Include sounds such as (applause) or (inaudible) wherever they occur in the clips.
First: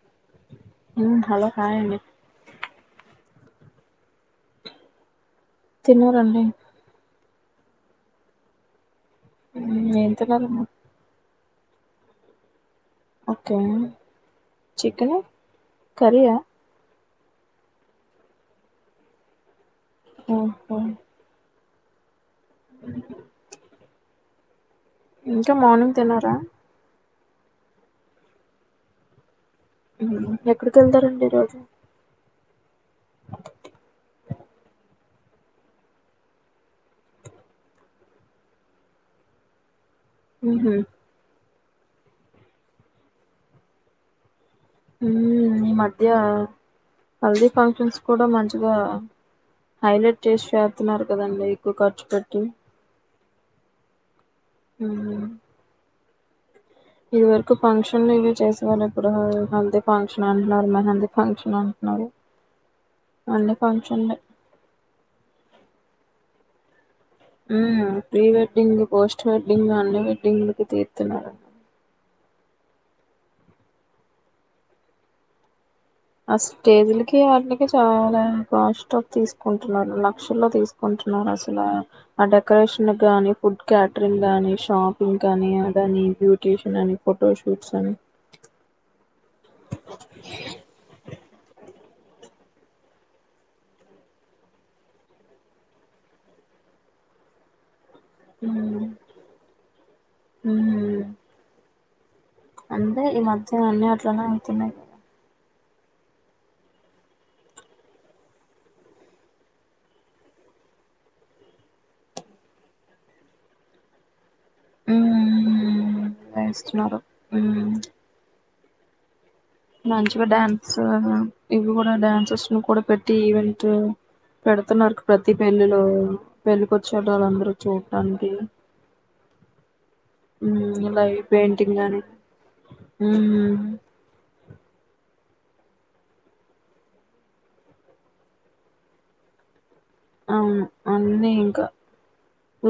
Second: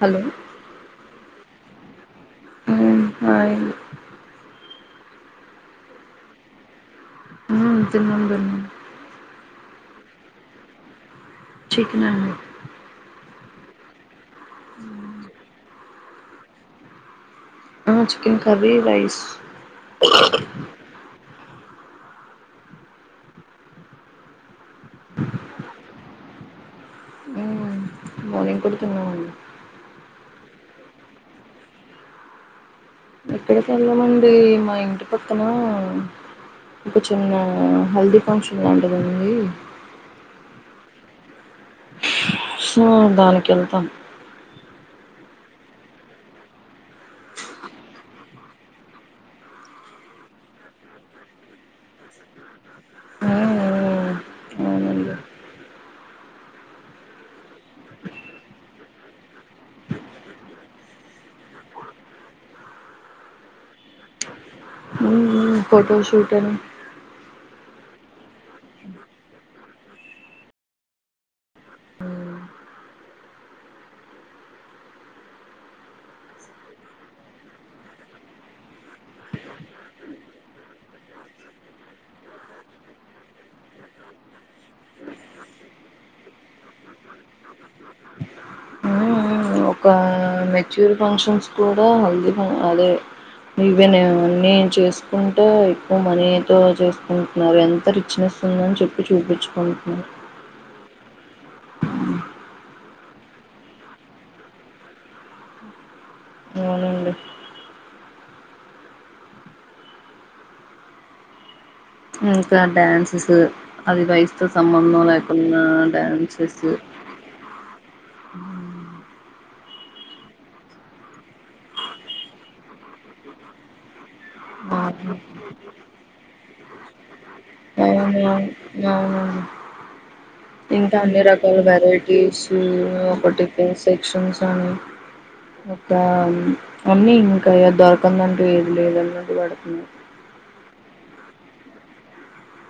Hello మ్మ్ hello hi అండి మ్మ్ హాయ్ తిన్నారండి (unintelligible) మ్మ్ ఏం తిన్నరు చికెన్ అండి ఓక్కే చికెను కర్రీ ఆ ఆ చికెన్ కర్రి రైస్ ఓహో ఇంకా మార్నింగ్ తిన్నారా మానింగ్ కూడ తిన్నామండి ఎక్కడికెళ్తారండి రోజు ఎక్కడికెళ్ళమండీ మా ఇంటి పక్కన ఒక చిన్న హల్దీ ఫంక్షన్ లాంటిదుంది మ్మ్ హ్మ్మ్ సో దానికెళ్తాను హ్మ్ ఈ మధ్య హల్దీ ఫంక్షన్స్ కూడా మంచిగా హైలెట్ చేసి చేస్తున్నారు కదండి ఎక్కువ ఖర్చు పెట్టి మ్మ్ మ్మ్ అవునండి హ్మ్ ఇది వరకు ఫంక్షన్లు ఇవి చేసేవాళ్ళు ఇప్పుడు హాల్ది ఫంక్షన్ అంటన్నారు మెహందీ ఫంక్షన్ అంటన్నారు అన్నీ ఫంక్షన్లే ఉమ్ ఫోటో షూట్ అని ఉమ్ ప్రి వెడ్డింగ్ పోస్ట్ వెడ్డింగ్ అన్ని వెడ్డింగ్లకి తీత్తున్నారు ఆ స్టేజీలకి ఆటిలకి చాలా కాస్ట్ అవి తీసుకుంటున్నారు లక్షల్లో తీసుకుంటున్నారు టున్నారు అసలా ఆ డెకరేషన్ గానీ ఫుడ్ క్యాటరింగ్ గానీ షాపింగ్ కానీ అదని బ్యూటషన్ అని ఫోటోషూట్స్ అని ఒక మెచ్యూర్ ఫంక్షన్స్ కూడా హల్దీ ఫం అదే ఇవేన్ అన్నీ చేసుకుంటే ఎక్కువ మనీతో చేసుకుంటున్నారు ఎంత రి రిచ్నెస్ ఉందని ఉమ్ చెప్పి చూపించుకుంటున్నాను అంటే ఈ మధ్య అన్ని అట్లనే అవుతున్నాయ్ అవునండి ఇంకా డాన్సెస్ అవి ఇవి ఐస్ తో సంబంధం లేకుండా ఉమ్ డ్యాన్సెసు వేస్తున్నారు ఉమ్ మంచిగా డ్యాన్స్ ఇవి కూడా డ్యాన్సెస్న్ కూడా పెట్టి ఈవెంటు పెడుతున్నారుకి అవును ప్రతి పెళ్ళిలో పెళ్ళికొచ్చేటోళ్ళందరు చూడ్టానికి అవునండి ఇంకా అన్ని రకాల పెయింటింగ్ అని వెరైటీస్ ఉమ్ ఒకటి పే సెక్షన్స్ అని ఇంకా అన్ని దొరకందంటూ ఏది లేదన్నట్టు పెడుతున్నారు అవును అన్నీ ఇంకా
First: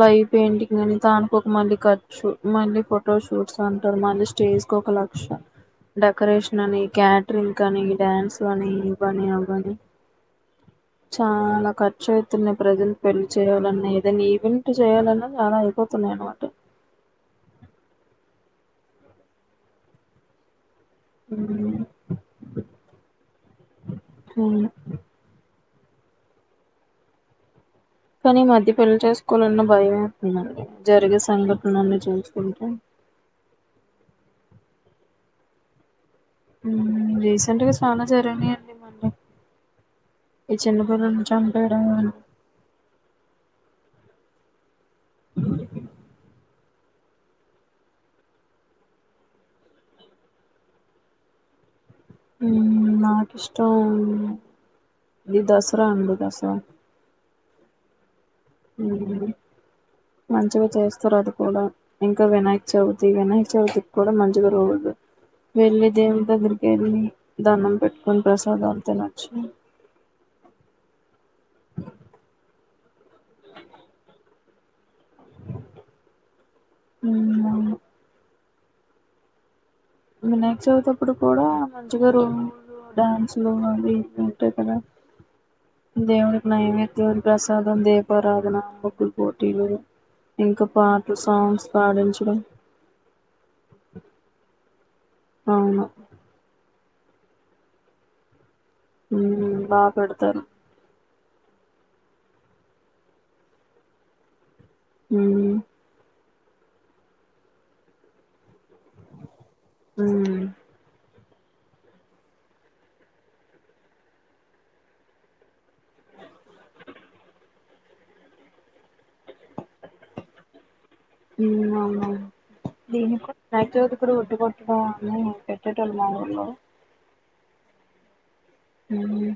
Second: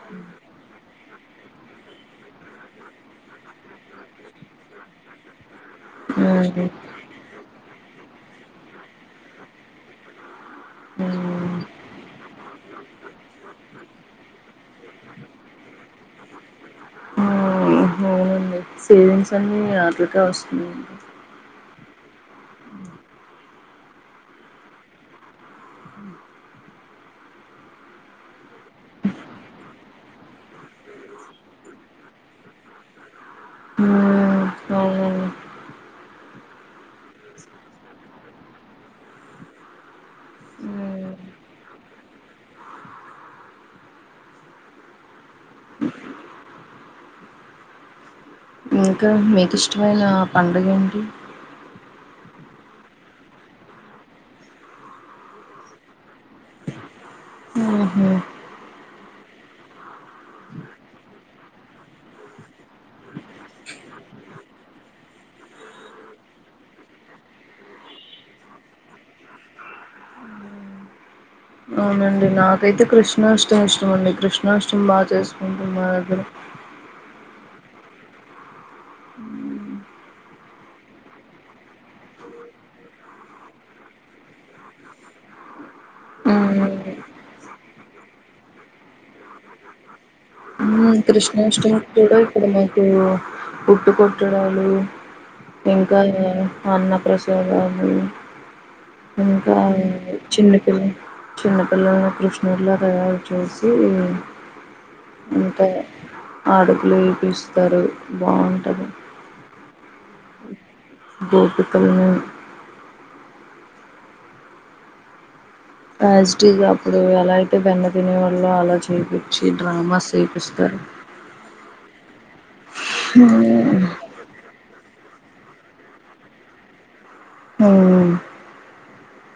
లైవ్ పెయింటింగ్ అని దానికి ఒక మళ్ళీ ఖర్చు మళ్ళీ ఫొటో షూట్స్ అంటారు మళ్ళీ స్టేజ్ జ్ కోక లక్ష డెకరేషన్ అవునండి అని క్యాటరింగ్ కనీ డ్యాన్స్ లనీ ఇవని అవని చాలా ఖర్చు అయితున్నాయ్ ప్రజలు పెళ్లి చేయాలన్నా ఏదన్న ఈవెంట్ చేయాలన్న చానా అయిపోతున్నాయి అన్నమాట సేవింగ్స్ అన్ని ఆట్లకే వస్తున్నాయి ఉమ్ అవును కానీ ఈ మధ్య పెళ్లి చేసుకోవాలన్న భయమేస్తుందండి జరిగే సంఘటనలను చూస్తుంటే ఉమ్, అవునండి ఉమ్ రీసెంట్గా చానా జరిగినాయ్ అండి ఇవ్వన్ని ఈ చిన్న ఉమ్, పిల్లల్ని చంపేయడం ఇంకా మీకు ఇష్టమైన పండుగ ఏంటి ఉమ్ నాకిష్టం ఈ దసరా అండి దసరా ఊహు. ఉమ్ మంచిగా చేస్తారు అది కూడా ఇంకా వినాయక చవితి వినాయక చవితికి కూడా మంచిగ రోజు వెళ్ళి దేవున్దగ్గరికి వెళ్ళి దన్నం పెట్టుకొని ప్రసాదాలు తినచ్చు అవునండి నాకైతే కృష్ణాష్టమి ఇష్టం అండి కృష్ణాష్టమి బా చేసుకుంటుం మా దగ్గర ఉమ్ అవును వినాయక చవితప్పుడు కూడా మంచిగ రోజు డాన్సులు అవి ఇవి ఉంటయి కదా దేవునికి ఉమ్, నైవేద్యం ప్రసాదం దీపారాధన ముగ్గుల పోటీలు ఇంక కృష్ణాష్టమి కూడా ఇక్కడ మీకు ఉట్టి కొట్టడాలు అవును ఇంకా ఏంటంటే అన్న ప్రసాదాలు ఇంకా ఉమ్ బాగా పెడతారు చిన్నపిల్ల చిన్నపిల్లల్నీ కృష్ణూలా తయారు చేసి ఉమ్ ఏ అడుగులు ఎపిస్తారు బాగుంటది ఉమ్ గోపికల్ని అజీటిజ్ అప్పుడు ఎలా అయితే బండ తినేవాళ్ళు అలా చేపించి డ్రామాస్ చేపిస్తారు ఉమ్ అవునవును దీనికి కూడా రా చోదకుడు ఉట్టి కొట్టడా పెట్టటమ్ మా ఊర్లో హ్మ్ ఉహు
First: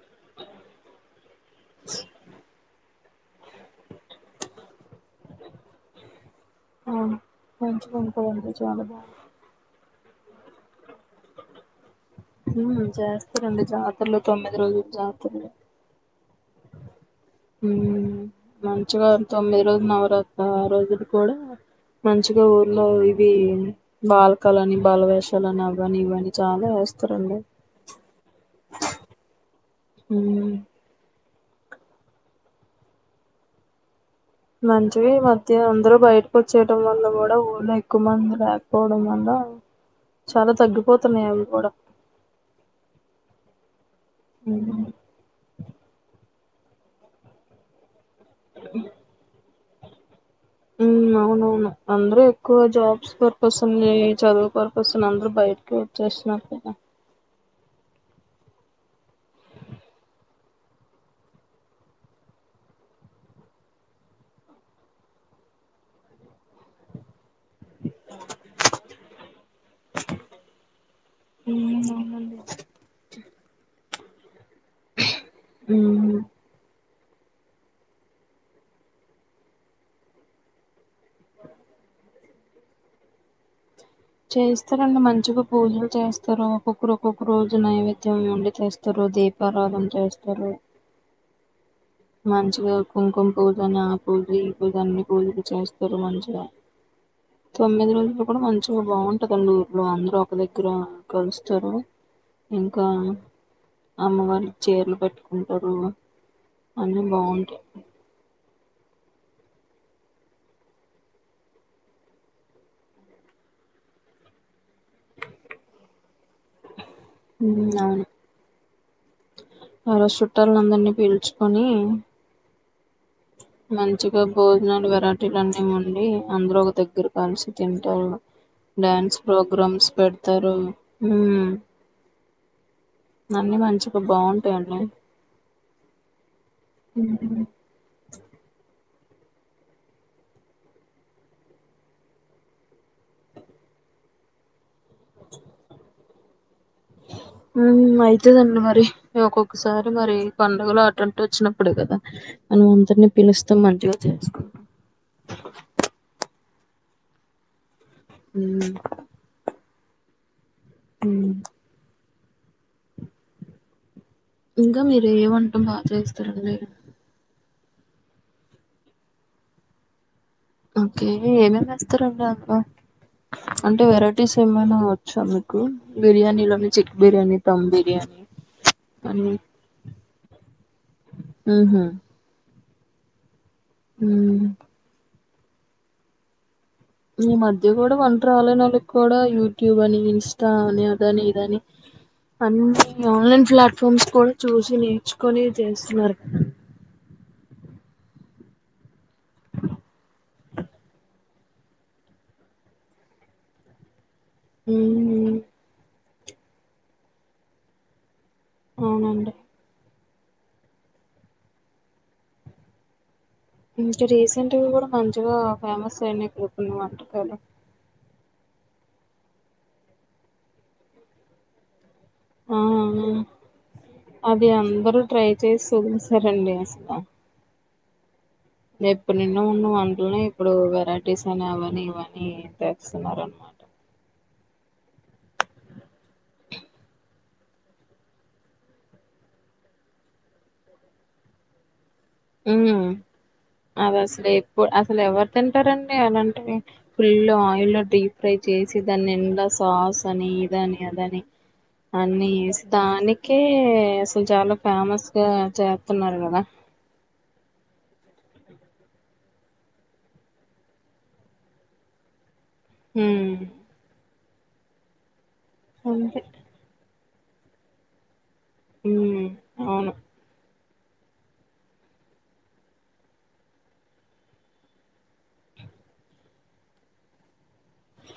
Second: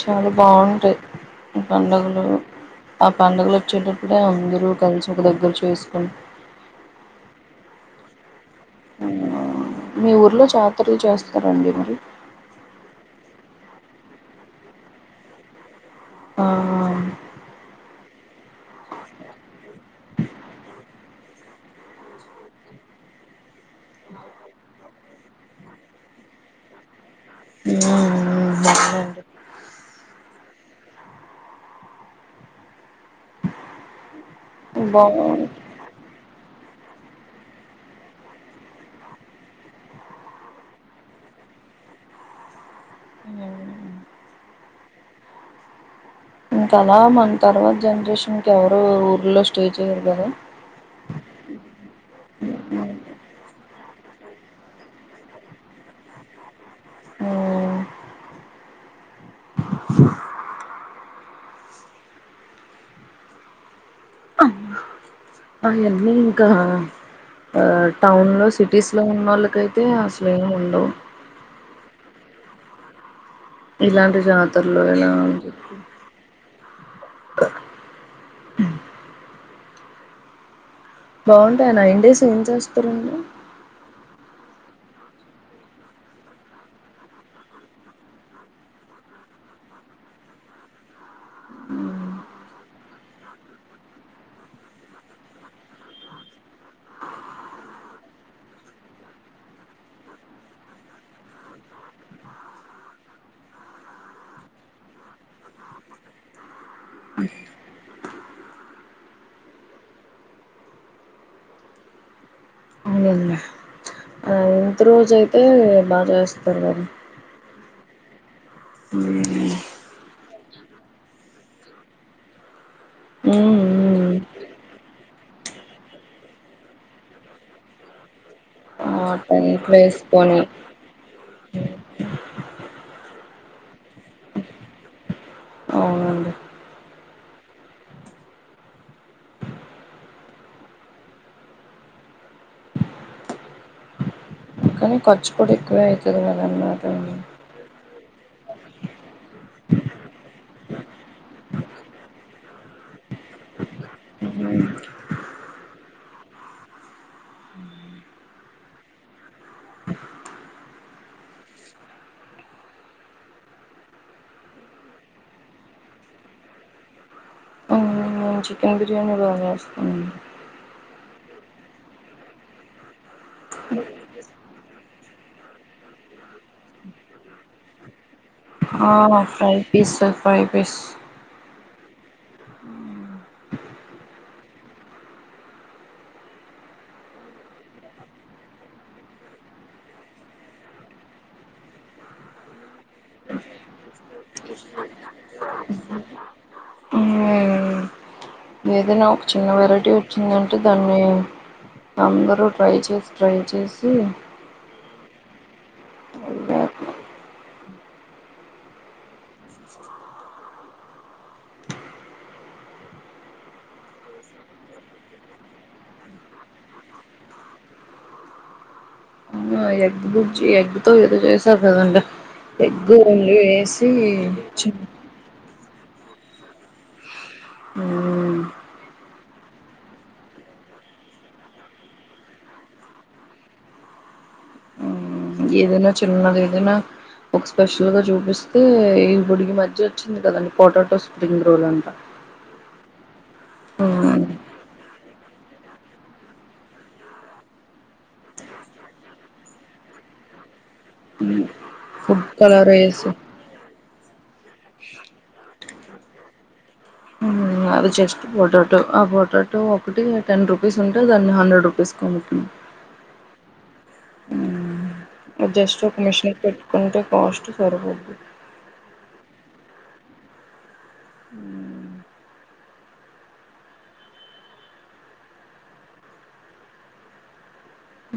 చాలా బాగుంటాయి ఈ పడుగలు ఆ పడుగలు వచ్చేటప్పుడే అందరూ కలిసి ఒక దగ్గర చేసుకున్ మంచి కొంకోదండి చాలా బాగా మీ ఊరిలో జాతరలు చేస్తారండి మరి తరండి జాతరలు తొమ్మిది రోజుల జాతరలు ఆ ఉ మంచిగా తొమ్మిది రోజుల నవరాత్ర ఆ రోజులు కూడా మంచిగా ఊర్లో ఇవి బాలకాలని బాలవేషాలని అవని ఇవని చాలా ఇస్తరండి ఉమ్ దసరా అండి ఉమ్ మంచివి బాగుంది మధ్య అందరు బయపో చేయడం వల్ల కూడా ఊళ్ళ ఎక్కువ మంది రాకపోవడం వల్ల చాలా తగ్గిపోతున్నాయి అవి కూడా ఉమ్ ఇంకా అలా మన తర్వాత జనరేషన్కెవరు ఊర్లో స్టే చెయ్యరు కదా అవునవును అందరు ఎక్కువ జాబ్స్ పర్పస్ అని చదువు పర్పస్ అందరు బయటికి చేస్తున్నారు కద అ ఎన్నీ ఇంకా ఆ టౌన్ లో సిటీస్ లో ఉనోళ్ళకైతే అసలు ఏం ఉండవు ఉమ్ అవునండి ఇలాంటి జాతరలో ఎలా అని చెప్పు ఉమ్ బాగుంటయి ఆ నైన్ డేస్ ఏం చేస్తరండి చేస్తారండి మంచిగా పూజలు చేస్తారు ఒక్కొక్కరు ఒక్కొక్క రోజు నైవేద్యం వండి చేస్తరు అ దీపరాదం చేస్తారు మంచిగ కుంకుమ పూజ అని ఆ పూజ ఈ పూజ అన్ని పూజకు చేస్తారు మంచిగ తొమ్మిది రోజులు కూడ మంచిగా బాగుంటందండి ఊర్లో అందరు ఒక దగ్గర కలుస్తరు ఇంక అమ్మవారికి చీరలు పెట్టుకుంటారు అన్ని బాగుంటాయ్ అవునండి ముందు రోజ అయితే బాగా చేస్తారు గారు ఉ అవును ఉ ఆ రోజు చుట్టలని అందరినీ పిల్చుకొని ఉ (unintelligible) భోజనాలు వెరైటీలు అన్నీ ఒండి అందరూ ఒక దగ్గర కలిసి తింటారు ఆ డ్యాన్స్ టైప్ ప్రోగ్రామ్స్ వేసుకొని పెడతారు ఊ అన్నీ మంచిగ బాగుంటాయండి అవునండి హు కానీ ఖర్చు కూడ ఎక్కువే అయితది (unintelligible) ఉ దండి మరి ఒక్కొక్కసారి మరి పండగలు ఆటంటూ వచ్చినప్పుడు కదా మనం అందరిని పిల్చి పిలుస్త మంచిగా చేసుకు ఉ ఉ ఇంక మీరు ఏ వంట బా చేస్తరండి ఊ చికెన్ బిర్యానీ బాగ చేస్తానండి ఓకే ఏమేమి వేస్తారండి అందులో అంటే వెరేటీస్ ఏమైన వచ్చా మీకు బిర్యానీ లోని చిక్ బిర్యానీ థమ్ బిర్యానీ అ అని ఫ్రై పీస్ ఫ్రై పీస్ ఉ హు ఊ ఈ మధ్య గుడ వంట రాలేనోళ్ళకి కూడ యూట్యూబ్ అని ఇన్స్ట అని అదని ఇదని అన్ని ఆన్లైన్ ప్లాట్ఫామ్స్ కూడ చూసి నేర్చుకొని చేస్తున్నారు ఏదైన ఒక చిన్న వెరైటీ వచ్చిందంటే దాన్ని అందరూ ట్రై చేసి ట్రై చేసి హు అవునండి ఇంక రీసెంట్గ గుడ మంచిగా ఫేమస్ అయనాయి కొన్ని వంటకాలు అ ఎగ్ గుజ్జి ఎగ్ తో ఏదో చేసారు కదండి ఆ ఎగ్ ఓన్లీ ఏసీ (unintelligible) అసల మ్మ్ ఎప్పుడు నిన్న ఉన్న వంటలనే ఇప్పుడు వెరైటీస్ అయినా అవని ఇవని చెస్తున్నారు అనమాట (unintelligible) (inaudible) ఏదైన చిన్నగ ఏదైన ఒక స్పెషల్గా చూపిస్తే ఈ (unintelligible) మధ్య వచ్చింది కదండి పొటాటో స్ప్రింగ్ రోల్ అంట ఉ అవి అసలు ఎప్పుడు అసలు ఎవరు తింటారండి అలాంటే ఫుల్ ఆయిల్ డీ ఫ్రై చేసి దాని నిండ సాస్ అని ఇదని అదని ఫుడ్ అన్నిస్ కలర్ వేసి దానికే అసలు చాలా ఫేమస్ గా చేత్తున్నారు గదా అది జెస్ట్ పొటాటో అ పొటాటో ఒకటి టెన్ రూపీస్ ఉంటే దాన్ని హండ్రెడ్ రూపీస్కి అమ్ముతున్ ఉమ్ జస్ట్ ఒక అంతే మిషన్ పెట్టుకుంటే కాస్ట్ సరిపోద్ది ఉమ్ అవును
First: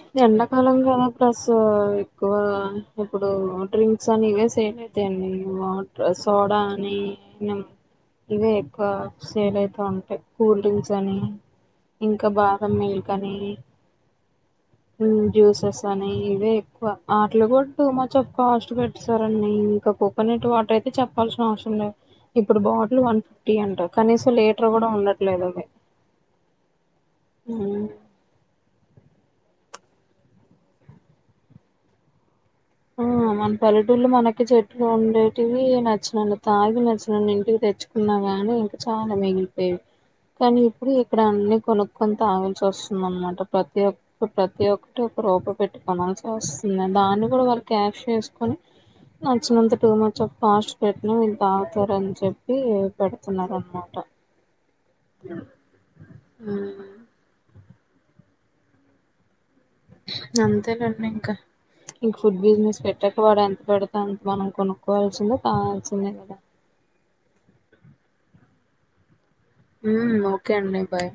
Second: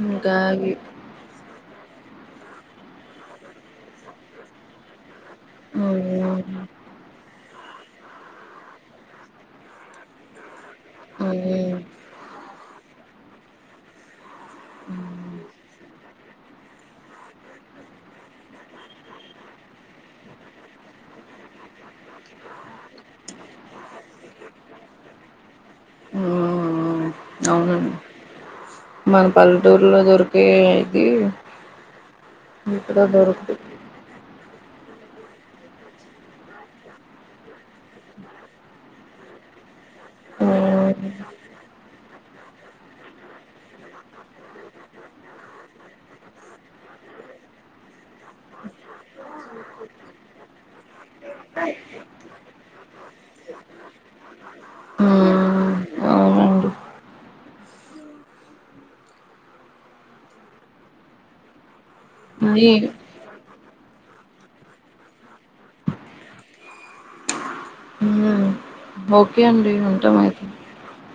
ఇంకా అవి ఎండాకాలం గదా ప్రస్ సో ఎక్కువా ఇప్పుడు డ్రింక్స్ అని ఇవే సేల్ అయితయండి వాటర్ సాల్ డా అని నిమ్ ఇవే ఎక్కువ సేల్ అయితా ఉంటయి కూల్ డ్రింక్స్ అని ఇంక బాదం మిల్కనీ జ్యూసెస్ అని ఇవే ఎక్కువ ఆటిలో గూడ టూ మచ్ ఆఫ్ కాస్ట్ పెట్టెసారండి ఇంక కోకోనెట్ వాటర్ అయితే చెప్పాల్సిన అవసరం లేద్ ఇప్పుడు బాటిల్ వన్ ఫిఫ్టీ అంటా కనీసం లీటర్ గూడ ఉండట్లేదు అవి ఉమ్ ఉమ్. అవునండి మన పల్లెటూర్లో దొరికేదీ అ మన పల్లెటూళ్ళు మనక్ కి చెట్టులు ఉండేటివీ నచ్చినన్ని తాగి నచ్చినన్నీ ఇంటికి తెచ్చుకున్నా గానీ ఇంకా చాలా మిగ్ ల్పే కనీ ఇప్పుడు అవునండి ఇక్కడ అన్ని కొనుక్కొని తాగల్సోస్తుందన్నమాట ప్రతి ఒక్క ప్రతి ఒక్కటి రూపయ్ పెట్టి కొనాల్సే వస్తుందండి దాన్ని గుడా వాళ్ళు క్యాష్ చేసుకొని నచ్చినంత టూ మచ్ ఆఫ్ కాస్ట్ పెట్టిన ఇల్ తాగుతారన్ చెప్పి పెడుతున్నారన్నమాట అ ఉమ్ ఉ అంతేలేండి ఇంక, ఇంక ఫుడ్ అది బిజినెస్ పెట్టక్పోవడే పెడతావుంటున్నార్ మనం కొనుక్కోవాల్సిందే తాగాల్సిందే గదా కే అండి ఉంట మరయితే ఓకే అండి బాయ్